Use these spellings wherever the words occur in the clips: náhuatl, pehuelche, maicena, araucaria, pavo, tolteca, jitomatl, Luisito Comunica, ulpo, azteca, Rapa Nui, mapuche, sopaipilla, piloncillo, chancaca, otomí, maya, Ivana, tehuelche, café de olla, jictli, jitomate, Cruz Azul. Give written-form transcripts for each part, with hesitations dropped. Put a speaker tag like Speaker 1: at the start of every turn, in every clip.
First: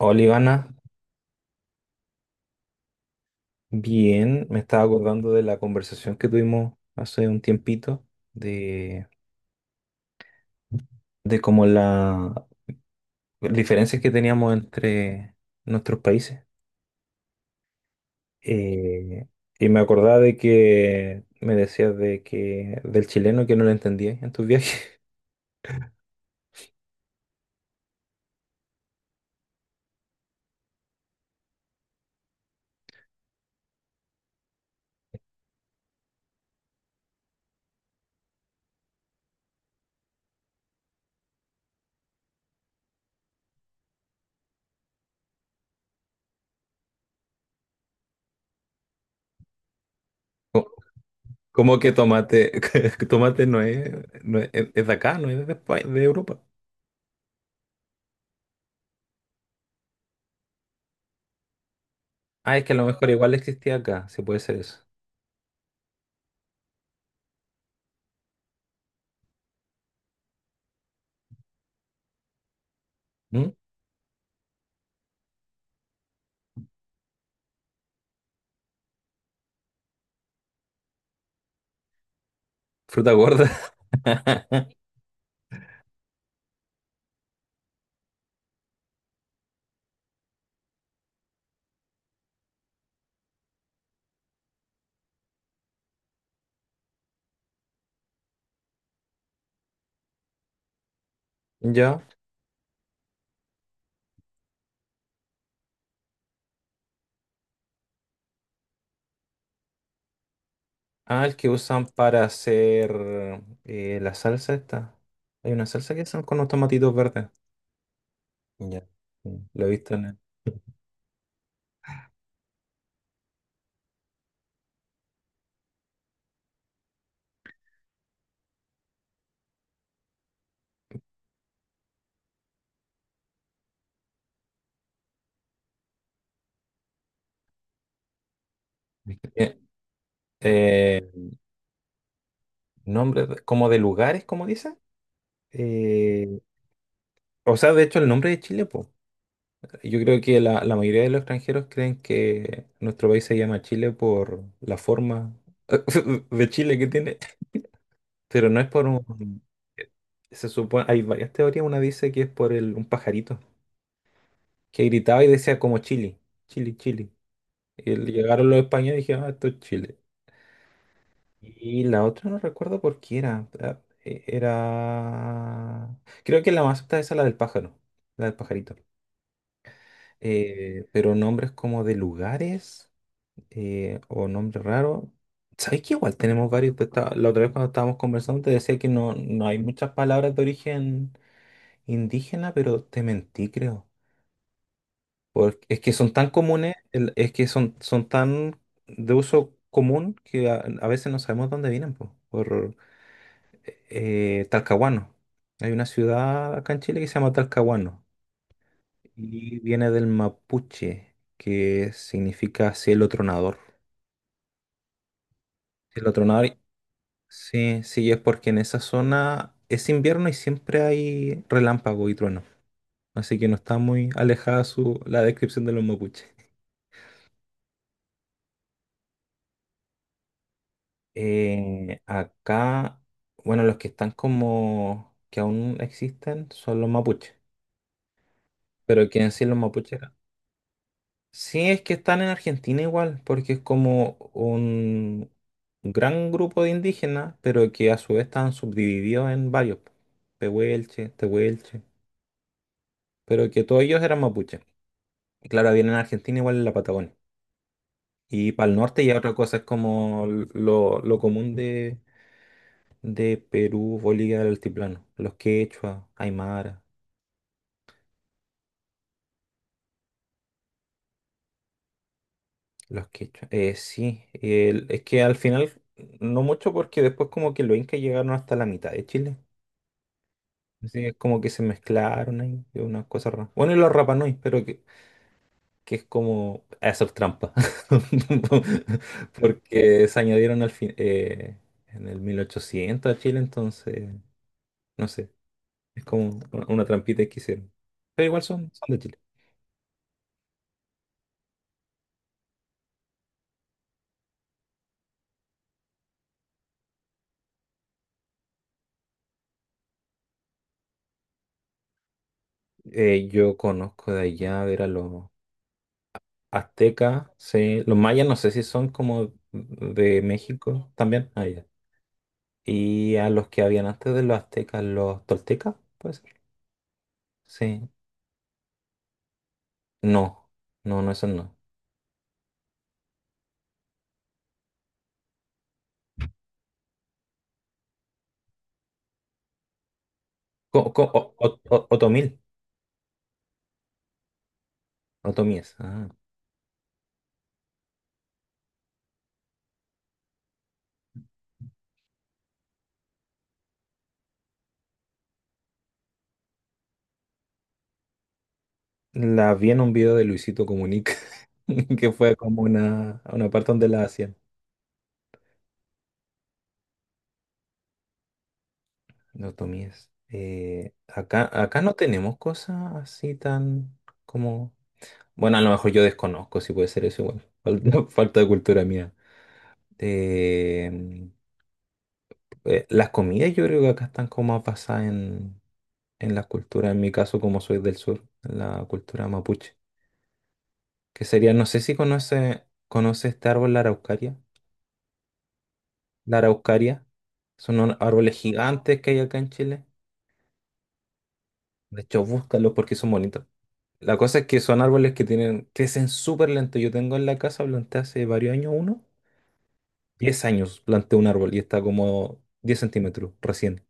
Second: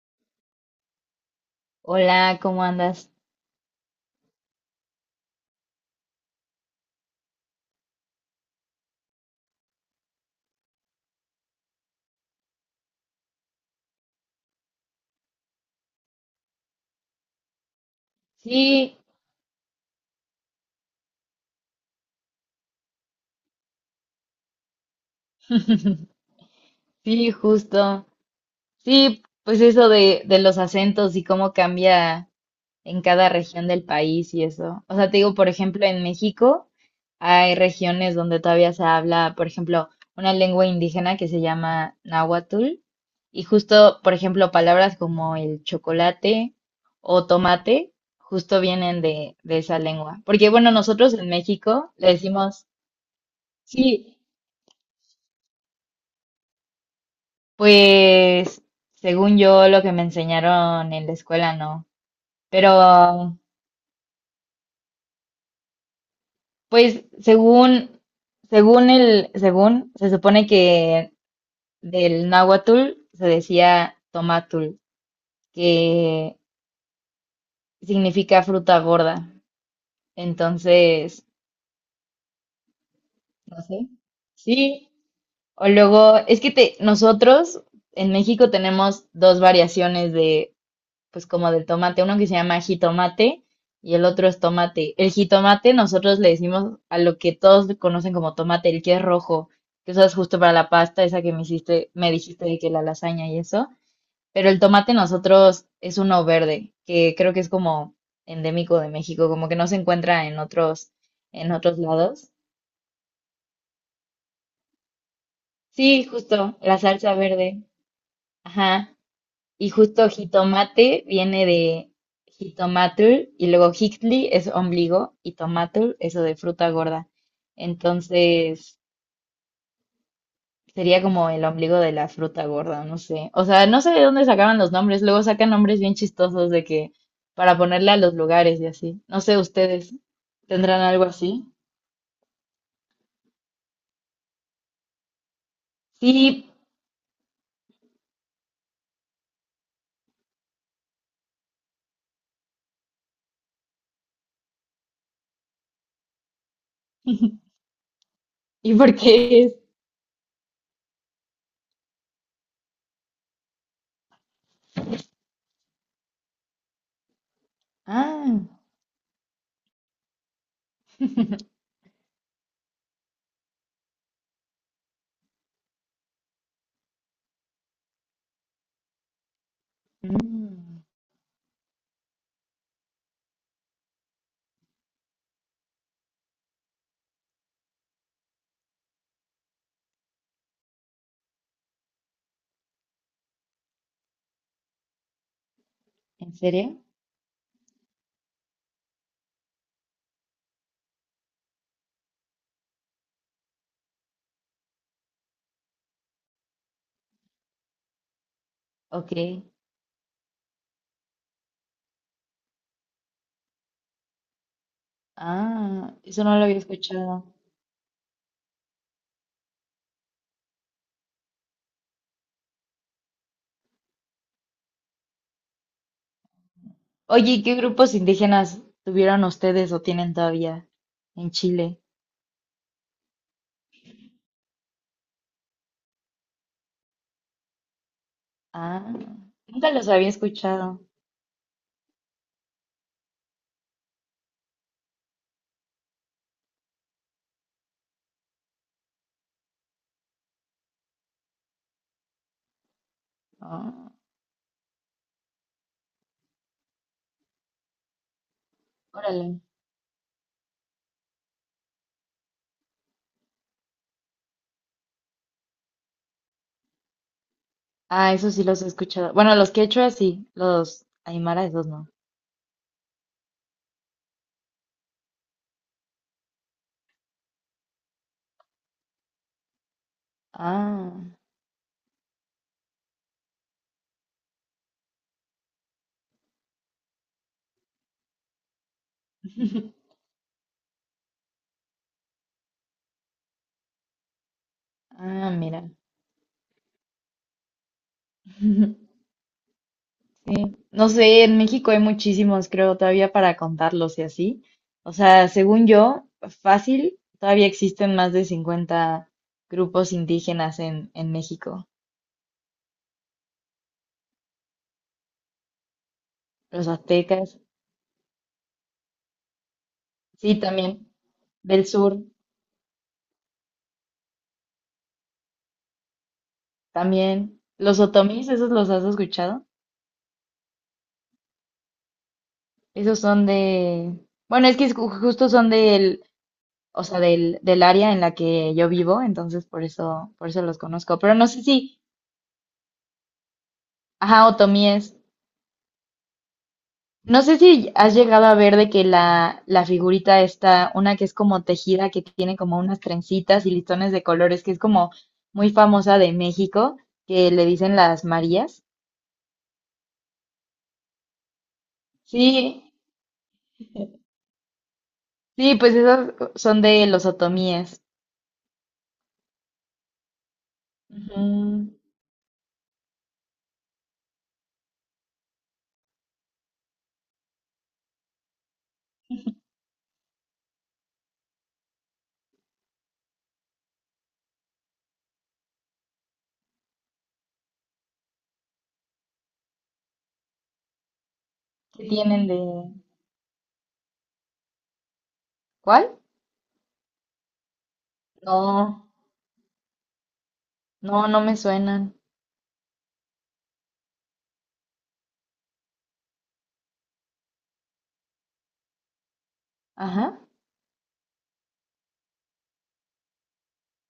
Speaker 1: Hola Ivana,
Speaker 2: Hola, ¿cómo andas?
Speaker 1: bien, me estaba acordando de la conversación que tuvimos hace un tiempito, de, de como las diferencias que teníamos entre nuestros países.
Speaker 2: Sí,
Speaker 1: Eh, y me acordaba de que me decías de que del chileno que no lo entendías en tus viajes.
Speaker 2: sí, justo. Sí, pues eso de los acentos y cómo cambia en cada región del país y eso. O sea, te digo, por ejemplo, en México hay regiones donde todavía se habla, por ejemplo, una lengua indígena que se llama náhuatl. Y justo, por ejemplo, palabras como el chocolate o tomate, justo vienen de esa lengua. Porque,
Speaker 1: Co-
Speaker 2: bueno, nosotros en
Speaker 1: Como que
Speaker 2: México le
Speaker 1: tomate,
Speaker 2: decimos,
Speaker 1: tomate no es,
Speaker 2: sí.
Speaker 1: no es, es de acá, no es de España, de Europa.
Speaker 2: Pues, según yo, lo que me enseñaron en la escuela, no.
Speaker 1: Ah, es que a lo mejor igual
Speaker 2: Pero,
Speaker 1: existía acá, si puede ser eso.
Speaker 2: pues, según, se supone que del náhuatl se
Speaker 1: ¿Mm?
Speaker 2: decía tomatul, que significa fruta gorda. Entonces,
Speaker 1: Fruta gorda.
Speaker 2: no sé. Sí. O luego, nosotros en México tenemos dos variaciones de pues como del tomate, uno que se llama jitomate y el otro es tomate. El jitomate nosotros le decimos a lo que todos conocen como tomate, el que es rojo, que usas justo para la pasta, esa que me hiciste,
Speaker 1: ¿Ya?
Speaker 2: me dijiste de que la lasaña y eso. Pero el tomate nosotros es uno verde, que creo que es como endémico de México, como que no se encuentra en otros,
Speaker 1: Ah, el que
Speaker 2: en otros
Speaker 1: usan para
Speaker 2: lados.
Speaker 1: hacer la salsa esta. Hay una salsa
Speaker 2: Sí,
Speaker 1: que son con unos
Speaker 2: justo, la
Speaker 1: tomatitos
Speaker 2: salsa
Speaker 1: verdes.
Speaker 2: verde.
Speaker 1: Ya.
Speaker 2: Ajá.
Speaker 1: Sí, lo he
Speaker 2: Y
Speaker 1: visto en
Speaker 2: justo
Speaker 1: el...
Speaker 2: jitomate viene de jitomatl y luego jictli es ombligo y tomatl eso de fruta gorda. Entonces sería como el ombligo de la fruta gorda, no sé. O sea, no sé de dónde sacaban los nombres. Luego sacan nombres bien chistosos de que para ponerle a los lugares y así. No sé,
Speaker 1: Eh,
Speaker 2: ustedes tendrán
Speaker 1: eh,
Speaker 2: algo así.
Speaker 1: como de lugares, como dice. Eh,
Speaker 2: Sí.
Speaker 1: o sea, de hecho, el nombre de Chile, pues. Yo creo que la mayoría de los extranjeros creen que nuestro país se llama Chile por la forma de Chile que tiene. Pero no es
Speaker 2: ¿Y
Speaker 1: por
Speaker 2: por
Speaker 1: un...
Speaker 2: qué es?
Speaker 1: Se supone, hay varias teorías. Una dice que es por un pajarito que gritaba y decía como Chile, Chile, Chile. Y
Speaker 2: Ah.
Speaker 1: llegaron los españoles y dijeron, "Ah, esto es Chile". Y la otra no recuerdo por qué era. Creo que la más alta es la del pájaro, la del pajarito.
Speaker 2: Mm,
Speaker 1: Pero nombres como de lugares, o nombres raros. ¿Sabes que igual tenemos varios? Pues, la otra vez cuando estábamos conversando te decía que no, no hay muchas palabras de origen indígena, pero te mentí, creo. Porque es que son tan
Speaker 2: ¿en serio?
Speaker 1: comunes, es que son tan de uso común que a veces no sabemos dónde vienen, po. Por Talcahuano. Hay una ciudad acá en Chile que se llama Talcahuano
Speaker 2: Ok.
Speaker 1: y viene del mapuche, que significa cielo tronador.
Speaker 2: Ah,
Speaker 1: Cielo
Speaker 2: eso no lo
Speaker 1: tronador,
Speaker 2: había escuchado.
Speaker 1: sí, sí, es porque en esa zona es invierno y siempre hay relámpago y trueno. Así que no está muy alejada la descripción de los mapuches.
Speaker 2: Oye, ¿y qué grupos indígenas tuvieron ustedes o tienen todavía en Chile?
Speaker 1: Acá, bueno, los que están como que aún existen son los mapuches,
Speaker 2: Ah,
Speaker 1: pero quieren decir los
Speaker 2: nunca los
Speaker 1: mapuches
Speaker 2: había
Speaker 1: acá.
Speaker 2: escuchado.
Speaker 1: Sí, es que están en Argentina igual, porque es como un gran grupo de indígenas, pero que a su vez están subdivididos en varios, po. Pehuelche, tehuelche, pero que todos
Speaker 2: Ah,
Speaker 1: ellos eran mapuches. Y claro, vienen en Argentina igual en la Patagonia. Y para el norte ya otra
Speaker 2: órale.
Speaker 1: cosa es como lo común de Perú, Bolivia del altiplano, los quechua, aymara,
Speaker 2: Ah, eso sí los he escuchado. Bueno, los quechua sí, los aymara esos no.
Speaker 1: los quechua. Sí, es que al final no mucho porque después como que los incas llegaron hasta la mitad de Chile.
Speaker 2: Ah,
Speaker 1: Así que es como que se mezclaron ahí, es una cosa rara. Bueno, y los Rapa Nui, pero que, es como hacer trampa. Porque se añadieron al fin, en el 1800 a Chile, entonces, no sé,
Speaker 2: ah, mira.
Speaker 1: es como una trampita que hicieron. Pero igual son de Chile.
Speaker 2: Sí. No sé, en México hay muchísimos, creo, todavía para contarlos y así. O sea, según yo, fácil, todavía existen más de 50 grupos indígenas en México.
Speaker 1: Yo conozco de allá, a ver, a los
Speaker 2: Los
Speaker 1: aztecas,
Speaker 2: aztecas.
Speaker 1: sí. Los mayas no sé si son como de
Speaker 2: Sí, también.
Speaker 1: México también. Ah,
Speaker 2: Del
Speaker 1: ya.
Speaker 2: sur,
Speaker 1: Y a los que habían antes de los aztecas, los toltecas, puede ser.
Speaker 2: también. Los
Speaker 1: Sí.
Speaker 2: otomís, ¿esos los has escuchado?
Speaker 1: No, no, no, esos no.
Speaker 2: Esos son de... Bueno, es que es justo son del, o sea, del área en la que yo vivo, entonces por eso los
Speaker 1: Co-
Speaker 2: conozco.
Speaker 1: co-
Speaker 2: Pero no
Speaker 1: o-
Speaker 2: sé
Speaker 1: o-
Speaker 2: si,
Speaker 1: o- otomil,
Speaker 2: ajá, otomíes.
Speaker 1: otomíes. Ah.
Speaker 2: No sé si has llegado a ver de que la figurita está, una que es como tejida, que tiene como unas trencitas y listones de colores, que es como muy famosa de México, que le dicen las Marías.
Speaker 1: La vi en un video de Luisito Comunica, que fue como
Speaker 2: Sí,
Speaker 1: a una parte donde la hacían.
Speaker 2: sí, pues esas son de los otomíes.
Speaker 1: Los otomíes.
Speaker 2: Ujú.
Speaker 1: Acá no tenemos cosas así tan como... Bueno, a lo mejor yo desconozco si puede ser eso igual. Falta de cultura mía. Eh, las comidas yo creo que acá están como más basadas en, la cultura, en mi caso como soy del sur, en la cultura mapuche. Que sería, no sé
Speaker 2: ¿Qué
Speaker 1: si
Speaker 2: tienen
Speaker 1: conoce,
Speaker 2: de...?
Speaker 1: conoce este árbol, la araucaria.
Speaker 2: ¿Cuál?
Speaker 1: La araucaria. Son unos árboles
Speaker 2: No,
Speaker 1: gigantes que hay acá en Chile.
Speaker 2: no, no me suenan.
Speaker 1: De hecho, búscalos porque son bonitos. La cosa es que son árboles que crecen súper lento. Yo tengo en la casa, planté hace varios años uno.
Speaker 2: Ajá.
Speaker 1: 10 años planté un árbol y está como 10 centímetros recién.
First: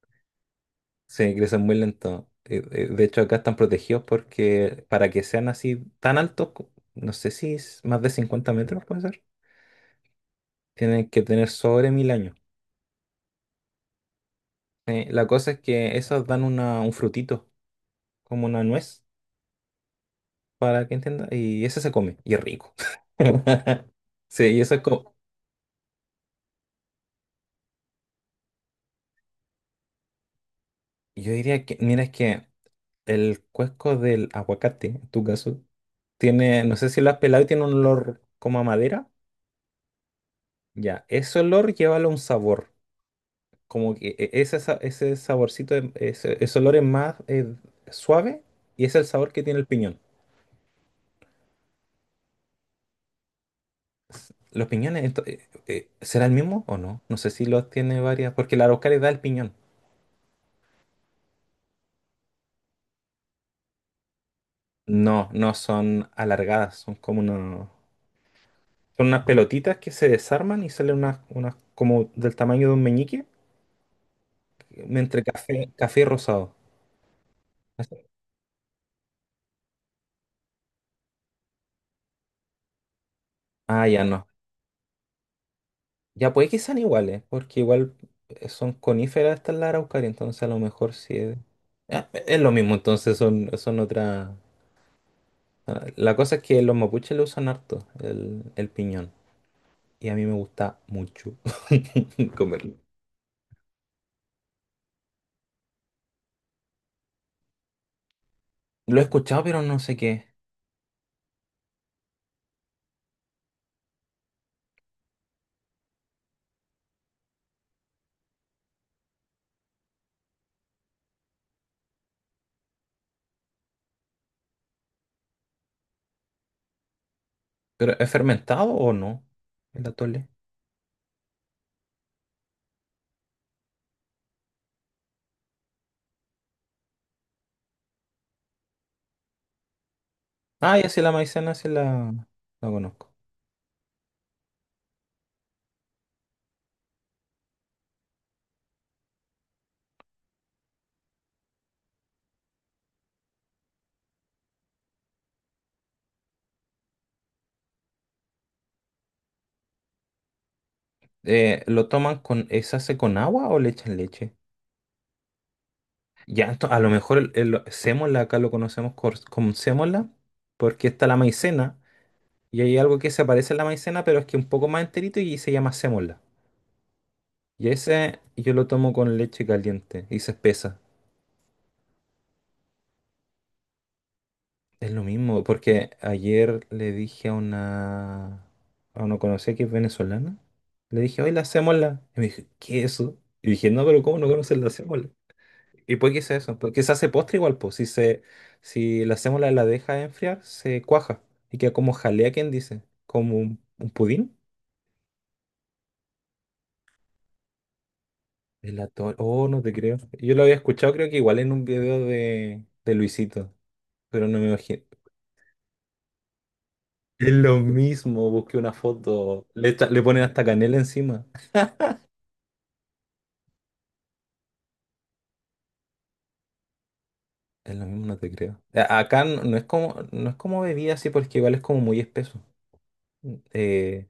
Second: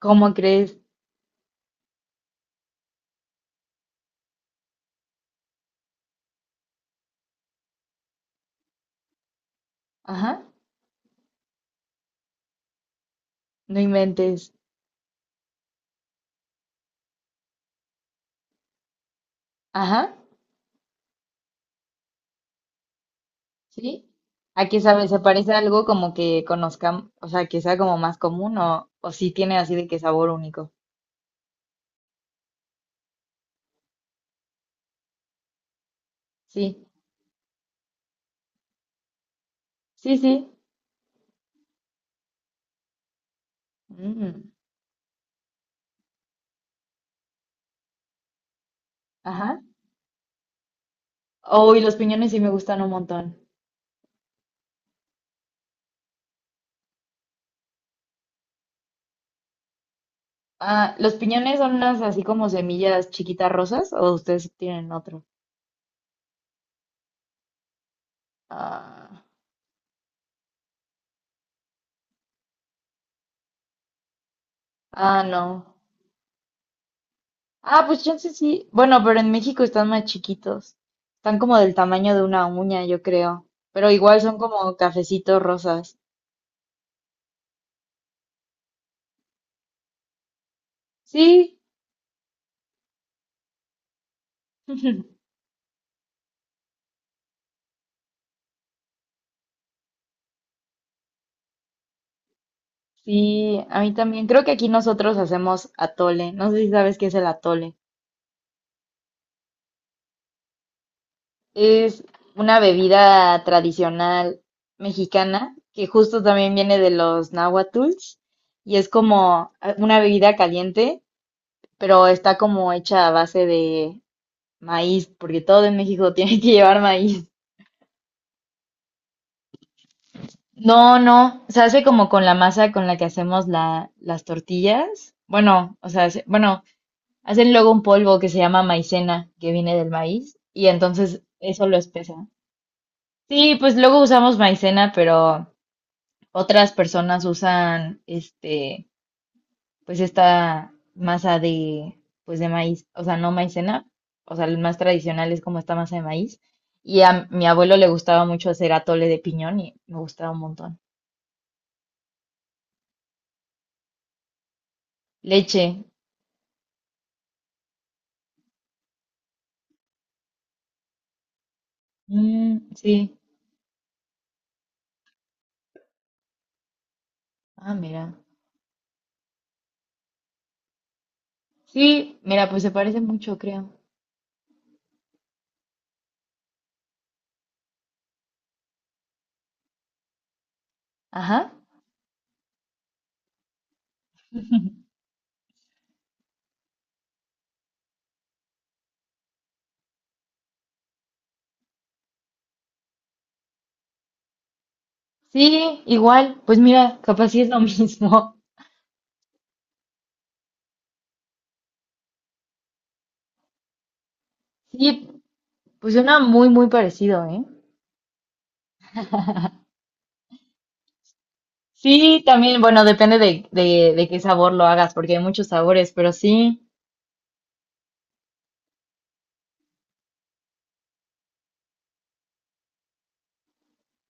Speaker 2: ¿Cómo crees?
Speaker 1: Se crecen muy lento. De hecho, acá están protegidos porque para que sean así tan altos, no sé si es más de 50 metros, puede ser,
Speaker 2: Ajá.
Speaker 1: tienen que tener sobre 1000 años.
Speaker 2: No inventes.
Speaker 1: La cosa es que esos dan un frutito, como una nuez,
Speaker 2: Ajá.
Speaker 1: para que entienda, y ese se come, y es rico.
Speaker 2: ¿Sí?
Speaker 1: Sí, y
Speaker 2: ¿A
Speaker 1: eso
Speaker 2: qué
Speaker 1: es
Speaker 2: sabe?
Speaker 1: como,
Speaker 2: ¿Se parece a algo como que conozcamos, o sea, que sea como más común o sí tiene así de que sabor único?
Speaker 1: yo diría que, mira, es que el cuesco del aguacate, en tu caso, tiene, no
Speaker 2: Sí,
Speaker 1: sé si lo has pelado y tiene un olor como a madera.
Speaker 2: sí, sí.
Speaker 1: Ya, ese olor llévalo a un sabor. Como que
Speaker 2: Mm,
Speaker 1: ese, ese saborcito, ese olor es más suave y es el sabor que tiene
Speaker 2: ajá.
Speaker 1: el piñón.
Speaker 2: Oh, y los piñones sí me gustan un montón.
Speaker 1: Los piñones, ¿será el mismo o no? No sé si los tiene varias, porque la araucaria da el piñón.
Speaker 2: Ah, ¿los piñones son unas así como semillas chiquitas rosas o ustedes tienen otro?
Speaker 1: No, no son alargadas, son como son unas,
Speaker 2: Ah,
Speaker 1: pelotitas que se desarman y salen unas como del tamaño de un meñique, entre
Speaker 2: ah, no.
Speaker 1: café y rosado.
Speaker 2: Ah, pues chance sí. Bueno, pero en México están más chiquitos. Están como del tamaño de una uña, yo creo.
Speaker 1: Ah,
Speaker 2: Pero
Speaker 1: ya
Speaker 2: igual
Speaker 1: no.
Speaker 2: son como cafecitos rosas.
Speaker 1: Ya puede que sean iguales, porque igual son coníferas estas la araucaria, entonces a lo mejor sí es...
Speaker 2: Sí.
Speaker 1: Ah, es lo mismo, entonces son otras... Ah, la cosa es que los mapuches lo usan harto, el piñón, y a mí me gusta mucho comerlo.
Speaker 2: Sí, a mí también. Creo que aquí nosotros hacemos atole. No sé si sabes qué es el atole.
Speaker 1: Lo he escuchado, pero no sé qué.
Speaker 2: Es una bebida tradicional mexicana que justo también viene de los náhuatls y es como una bebida caliente, pero está como hecha a base de maíz, porque todo en México tiene que llevar maíz.
Speaker 1: ¿Pero es fermentado o no? El atole.
Speaker 2: No, no, se hace como con la masa con la que hacemos las tortillas. Bueno, o sea, bueno, hacen luego un polvo que se llama maicena, que viene del maíz, y
Speaker 1: Ah, ya sí, la
Speaker 2: entonces
Speaker 1: maicena
Speaker 2: eso
Speaker 1: sí
Speaker 2: lo
Speaker 1: la,
Speaker 2: espesa.
Speaker 1: la conozco.
Speaker 2: Sí, pues luego usamos maicena, pero otras personas usan pues esta masa pues de maíz, o sea, no maicena, o sea, el más tradicional es como esta masa de maíz. Y a mi abuelo le gustaba mucho hacer atole de piñón y me gustaba un montón.
Speaker 1: ¿Lo toman con... ¿se hace con agua o le echan leche?
Speaker 2: Leche,
Speaker 1: Ya, a lo mejor el sémola acá lo conocemos como sémola, porque está la maicena,
Speaker 2: mm,
Speaker 1: y hay algo que
Speaker 2: sí,
Speaker 1: se parece a la maicena, pero es que un poco más enterito y se llama sémola. Y
Speaker 2: ah, mira,
Speaker 1: ese yo lo tomo con leche caliente y se espesa.
Speaker 2: sí, mira, pues se parece mucho, creo.
Speaker 1: Es lo mismo, porque ayer le dije a una, conocida que es venezolana, le dije, oye, la
Speaker 2: Ajá,
Speaker 1: sémola. Y me dijo, ¿qué es eso? Y dije, no, pero ¿cómo no conoces la sémola? Y puede que sea eso, porque se hace postre igual, pues si se, si la hacemos la deja enfriar, se cuaja y queda como jalea, ¿quién dice? Como un pudín.
Speaker 2: sí, igual, pues mira, capaz sí es lo mismo.
Speaker 1: Oh, no te creo. Yo lo había escuchado, creo que igual en un video de Luisito, pero no me imagino.
Speaker 2: Sí, pues suena muy, muy parecido,
Speaker 1: Es
Speaker 2: ¿eh?
Speaker 1: lo mismo, busqué una foto, le ponen hasta canela encima.
Speaker 2: Sí, también, bueno, depende de qué sabor lo hagas, porque hay muchos sabores, pero sí,
Speaker 1: Es lo mismo, no te creo. Acá no, no es como, no es como bebida así, porque igual es como muy espeso. Eh,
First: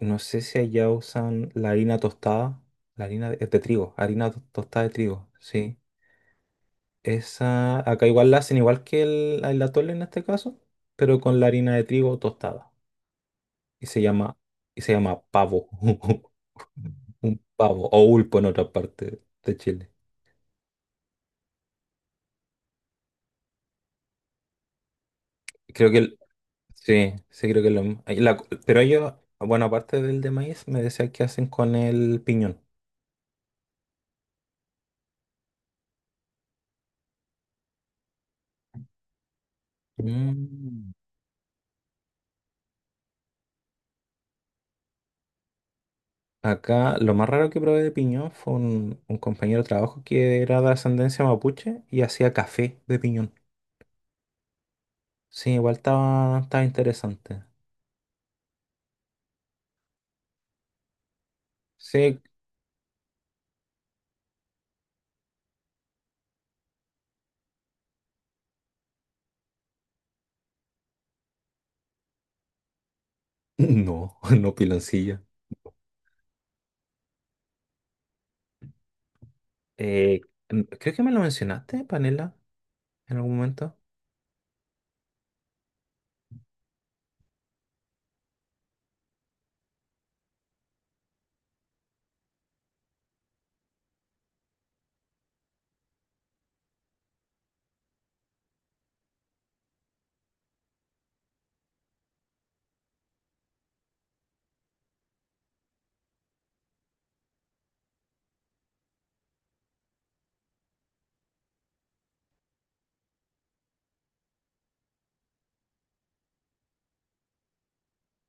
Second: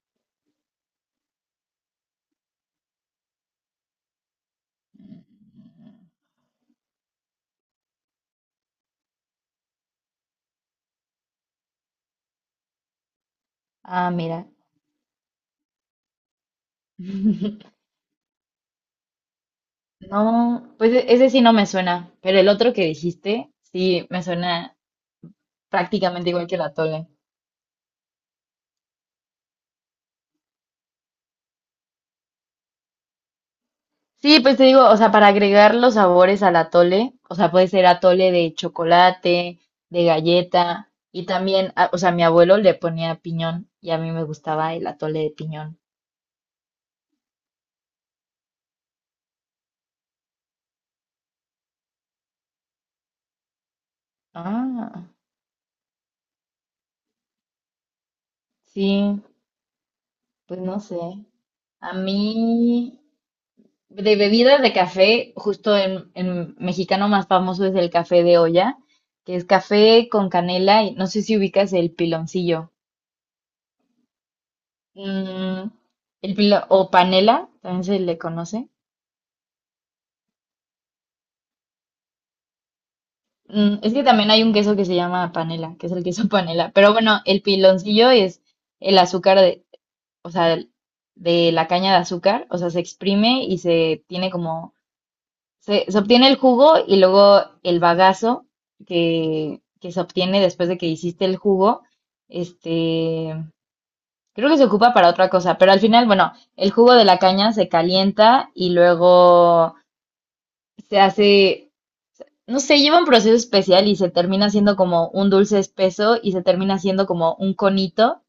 Speaker 1: No sé si allá usan la harina tostada, la harina de trigo, harina tostada de trigo, sí. Esa, acá igual la hacen igual que el atole en este caso, pero con la harina de trigo tostada. Y se
Speaker 2: ah,
Speaker 1: llama,
Speaker 2: mira.
Speaker 1: y se llama pavo. Un pavo, o ulpo en otra parte de Chile.
Speaker 2: No, pues ese sí no me suena, pero el otro que dijiste sí me suena
Speaker 1: Creo que,
Speaker 2: prácticamente igual que el atole.
Speaker 1: sí, sí creo que es lo mismo. Ahí pero ellos, bueno, aparte del de maíz, me decían que hacen con el piñón.
Speaker 2: Sí, pues te digo, o sea, para agregar los sabores al atole, o sea, puede ser atole de chocolate, de galleta,
Speaker 1: Mm.
Speaker 2: y también, o sea, mi abuelo le ponía piñón y a mí me gustaba el atole de piñón.
Speaker 1: Acá lo más raro que probé de piñón fue un compañero de trabajo que era de ascendencia mapuche y hacía café de piñón.
Speaker 2: Ah,
Speaker 1: Sí, igual estaba interesante.
Speaker 2: sí, pues no sé. A
Speaker 1: Sí,
Speaker 2: mí, De bebidas de café, justo en mexicano más famoso es el café de olla, que es café con canela y no sé si ubicas el piloncillo.
Speaker 1: no, no piloncillo.
Speaker 2: Mm, o panela, también se le conoce.
Speaker 1: Eh, creo que me lo mencionaste, panela, en algún momento.
Speaker 2: Mm, es que también hay un queso que se llama panela, que es el queso panela. Pero bueno, el piloncillo es el azúcar de, o sea, de la caña de azúcar, o sea, se exprime y se tiene como. Se obtiene el jugo y luego el bagazo que se obtiene después de que hiciste el jugo. Este, Creo que se ocupa para otra cosa, pero al final, bueno, el jugo de la caña se calienta y luego se hace, no sé, lleva un proceso especial y se termina siendo como un dulce espeso y se termina siendo como un conito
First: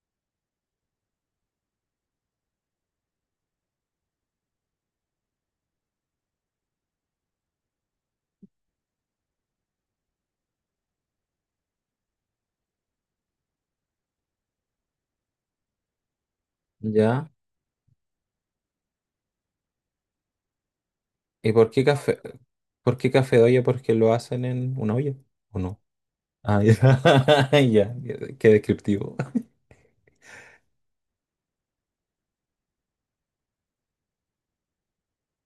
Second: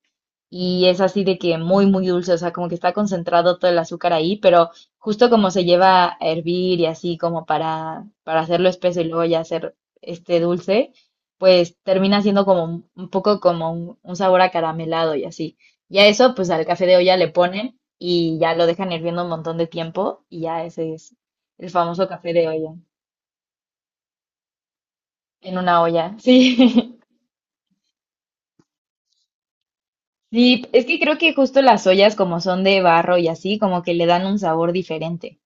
Speaker 2: y es así de que muy, muy dulce, o sea, como que está concentrado todo el azúcar ahí, pero justo como se lleva a hervir y así como para hacerlo espeso y luego ya hacer este dulce, pues termina siendo como un poco como un sabor acaramelado y así. Y a eso, pues al café de olla
Speaker 1: Ya.
Speaker 2: le ponen y ya lo dejan hirviendo un montón de tiempo y ya ese es
Speaker 1: ¿Y por
Speaker 2: el
Speaker 1: qué
Speaker 2: famoso
Speaker 1: café?
Speaker 2: café de olla,
Speaker 1: ¿Por qué café de olla? ¿Porque lo hacen en una olla?
Speaker 2: en
Speaker 1: ¿O no?
Speaker 2: una olla,
Speaker 1: Ah, ya.
Speaker 2: sí.
Speaker 1: Ya, qué descriptivo.
Speaker 2: Sí, es que creo que justo las ollas como son de barro y así, como que le dan un sabor diferente.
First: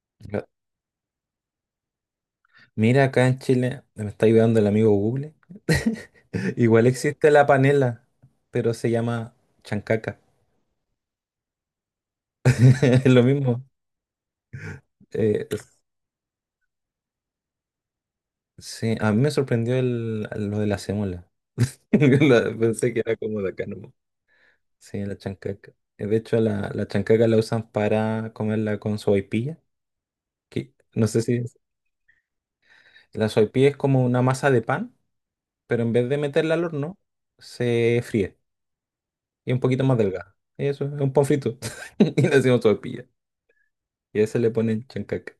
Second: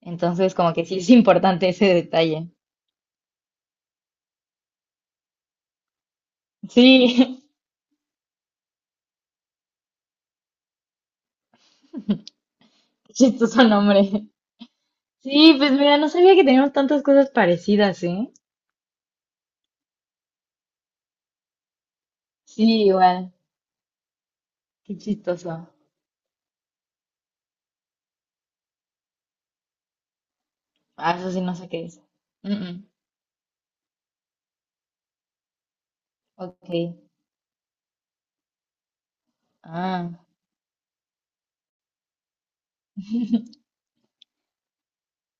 Speaker 2: Entonces, como que sí es importante ese detalle.
Speaker 1: Mira, acá en Chile, me está ayudando el amigo Google. Igual existe
Speaker 2: Sí,
Speaker 1: la panela, pero se llama chancaca. Es
Speaker 2: qué
Speaker 1: lo mismo.
Speaker 2: chistoso nombre.
Speaker 1: Eh,
Speaker 2: Sí, pues mira, no sabía que teníamos tantas cosas parecidas, ¿eh?
Speaker 1: sí, a mí me sorprendió lo de la sémola.
Speaker 2: Sí,
Speaker 1: Pensé que era
Speaker 2: igual.
Speaker 1: como de acá nomás.
Speaker 2: Qué
Speaker 1: Sí, la
Speaker 2: chistoso.
Speaker 1: chancaca. De hecho, la chancaca la usan para comerla con sopaipilla. Que, no
Speaker 2: Ah,
Speaker 1: sé
Speaker 2: eso sí
Speaker 1: si
Speaker 2: no sé qué es. Mm, mm.
Speaker 1: la sopaipilla es como una masa de pan, pero en vez de meterla al
Speaker 2: Ok.
Speaker 1: horno, se fríe y es un poquito más
Speaker 2: Ah,
Speaker 1: delgada. Y eso es un pan frito. Y le decimos sopaipilla. Y a eso le ponen chancaca.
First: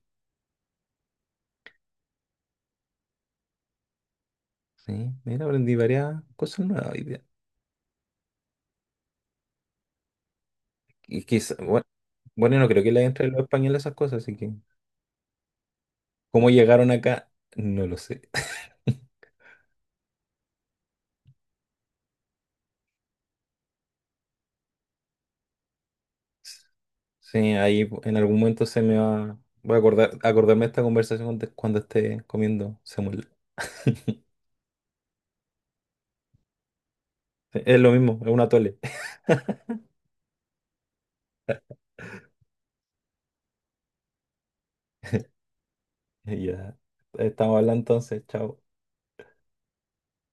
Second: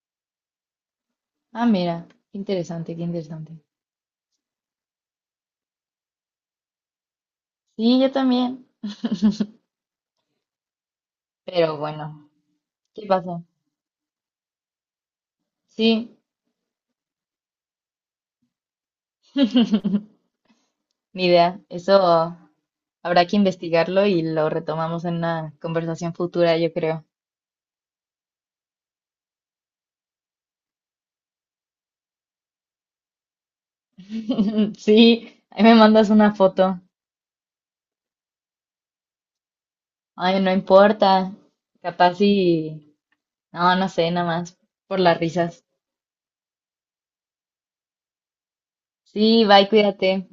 Speaker 2: ah, mira. Qué interesante, qué interesante.
Speaker 1: Sí, mira, aprendí varias cosas nuevas hoy día.
Speaker 2: Sí, yo también.
Speaker 1: Y quizá,
Speaker 2: Pero bueno,
Speaker 1: bueno, no creo que le
Speaker 2: ¿qué
Speaker 1: entre los
Speaker 2: pasó?
Speaker 1: españoles esas cosas, así que
Speaker 2: Sí,
Speaker 1: cómo llegaron acá, no lo sé.
Speaker 2: ni idea. Eso habrá que investigarlo y lo retomamos en una conversación futura, yo creo.
Speaker 1: Sí, ahí en algún momento se me va, acordarme de esta conversación cuando esté comiendo semuela.
Speaker 2: Sí, ahí me mandas una foto.
Speaker 1: Es lo mismo, es una tole.
Speaker 2: Ay, no importa. Capaz y... No, no sé, nada más. Por las risas.
Speaker 1: Ya, estamos hablando entonces, chao.
Speaker 2: Sí, bye, cuídate.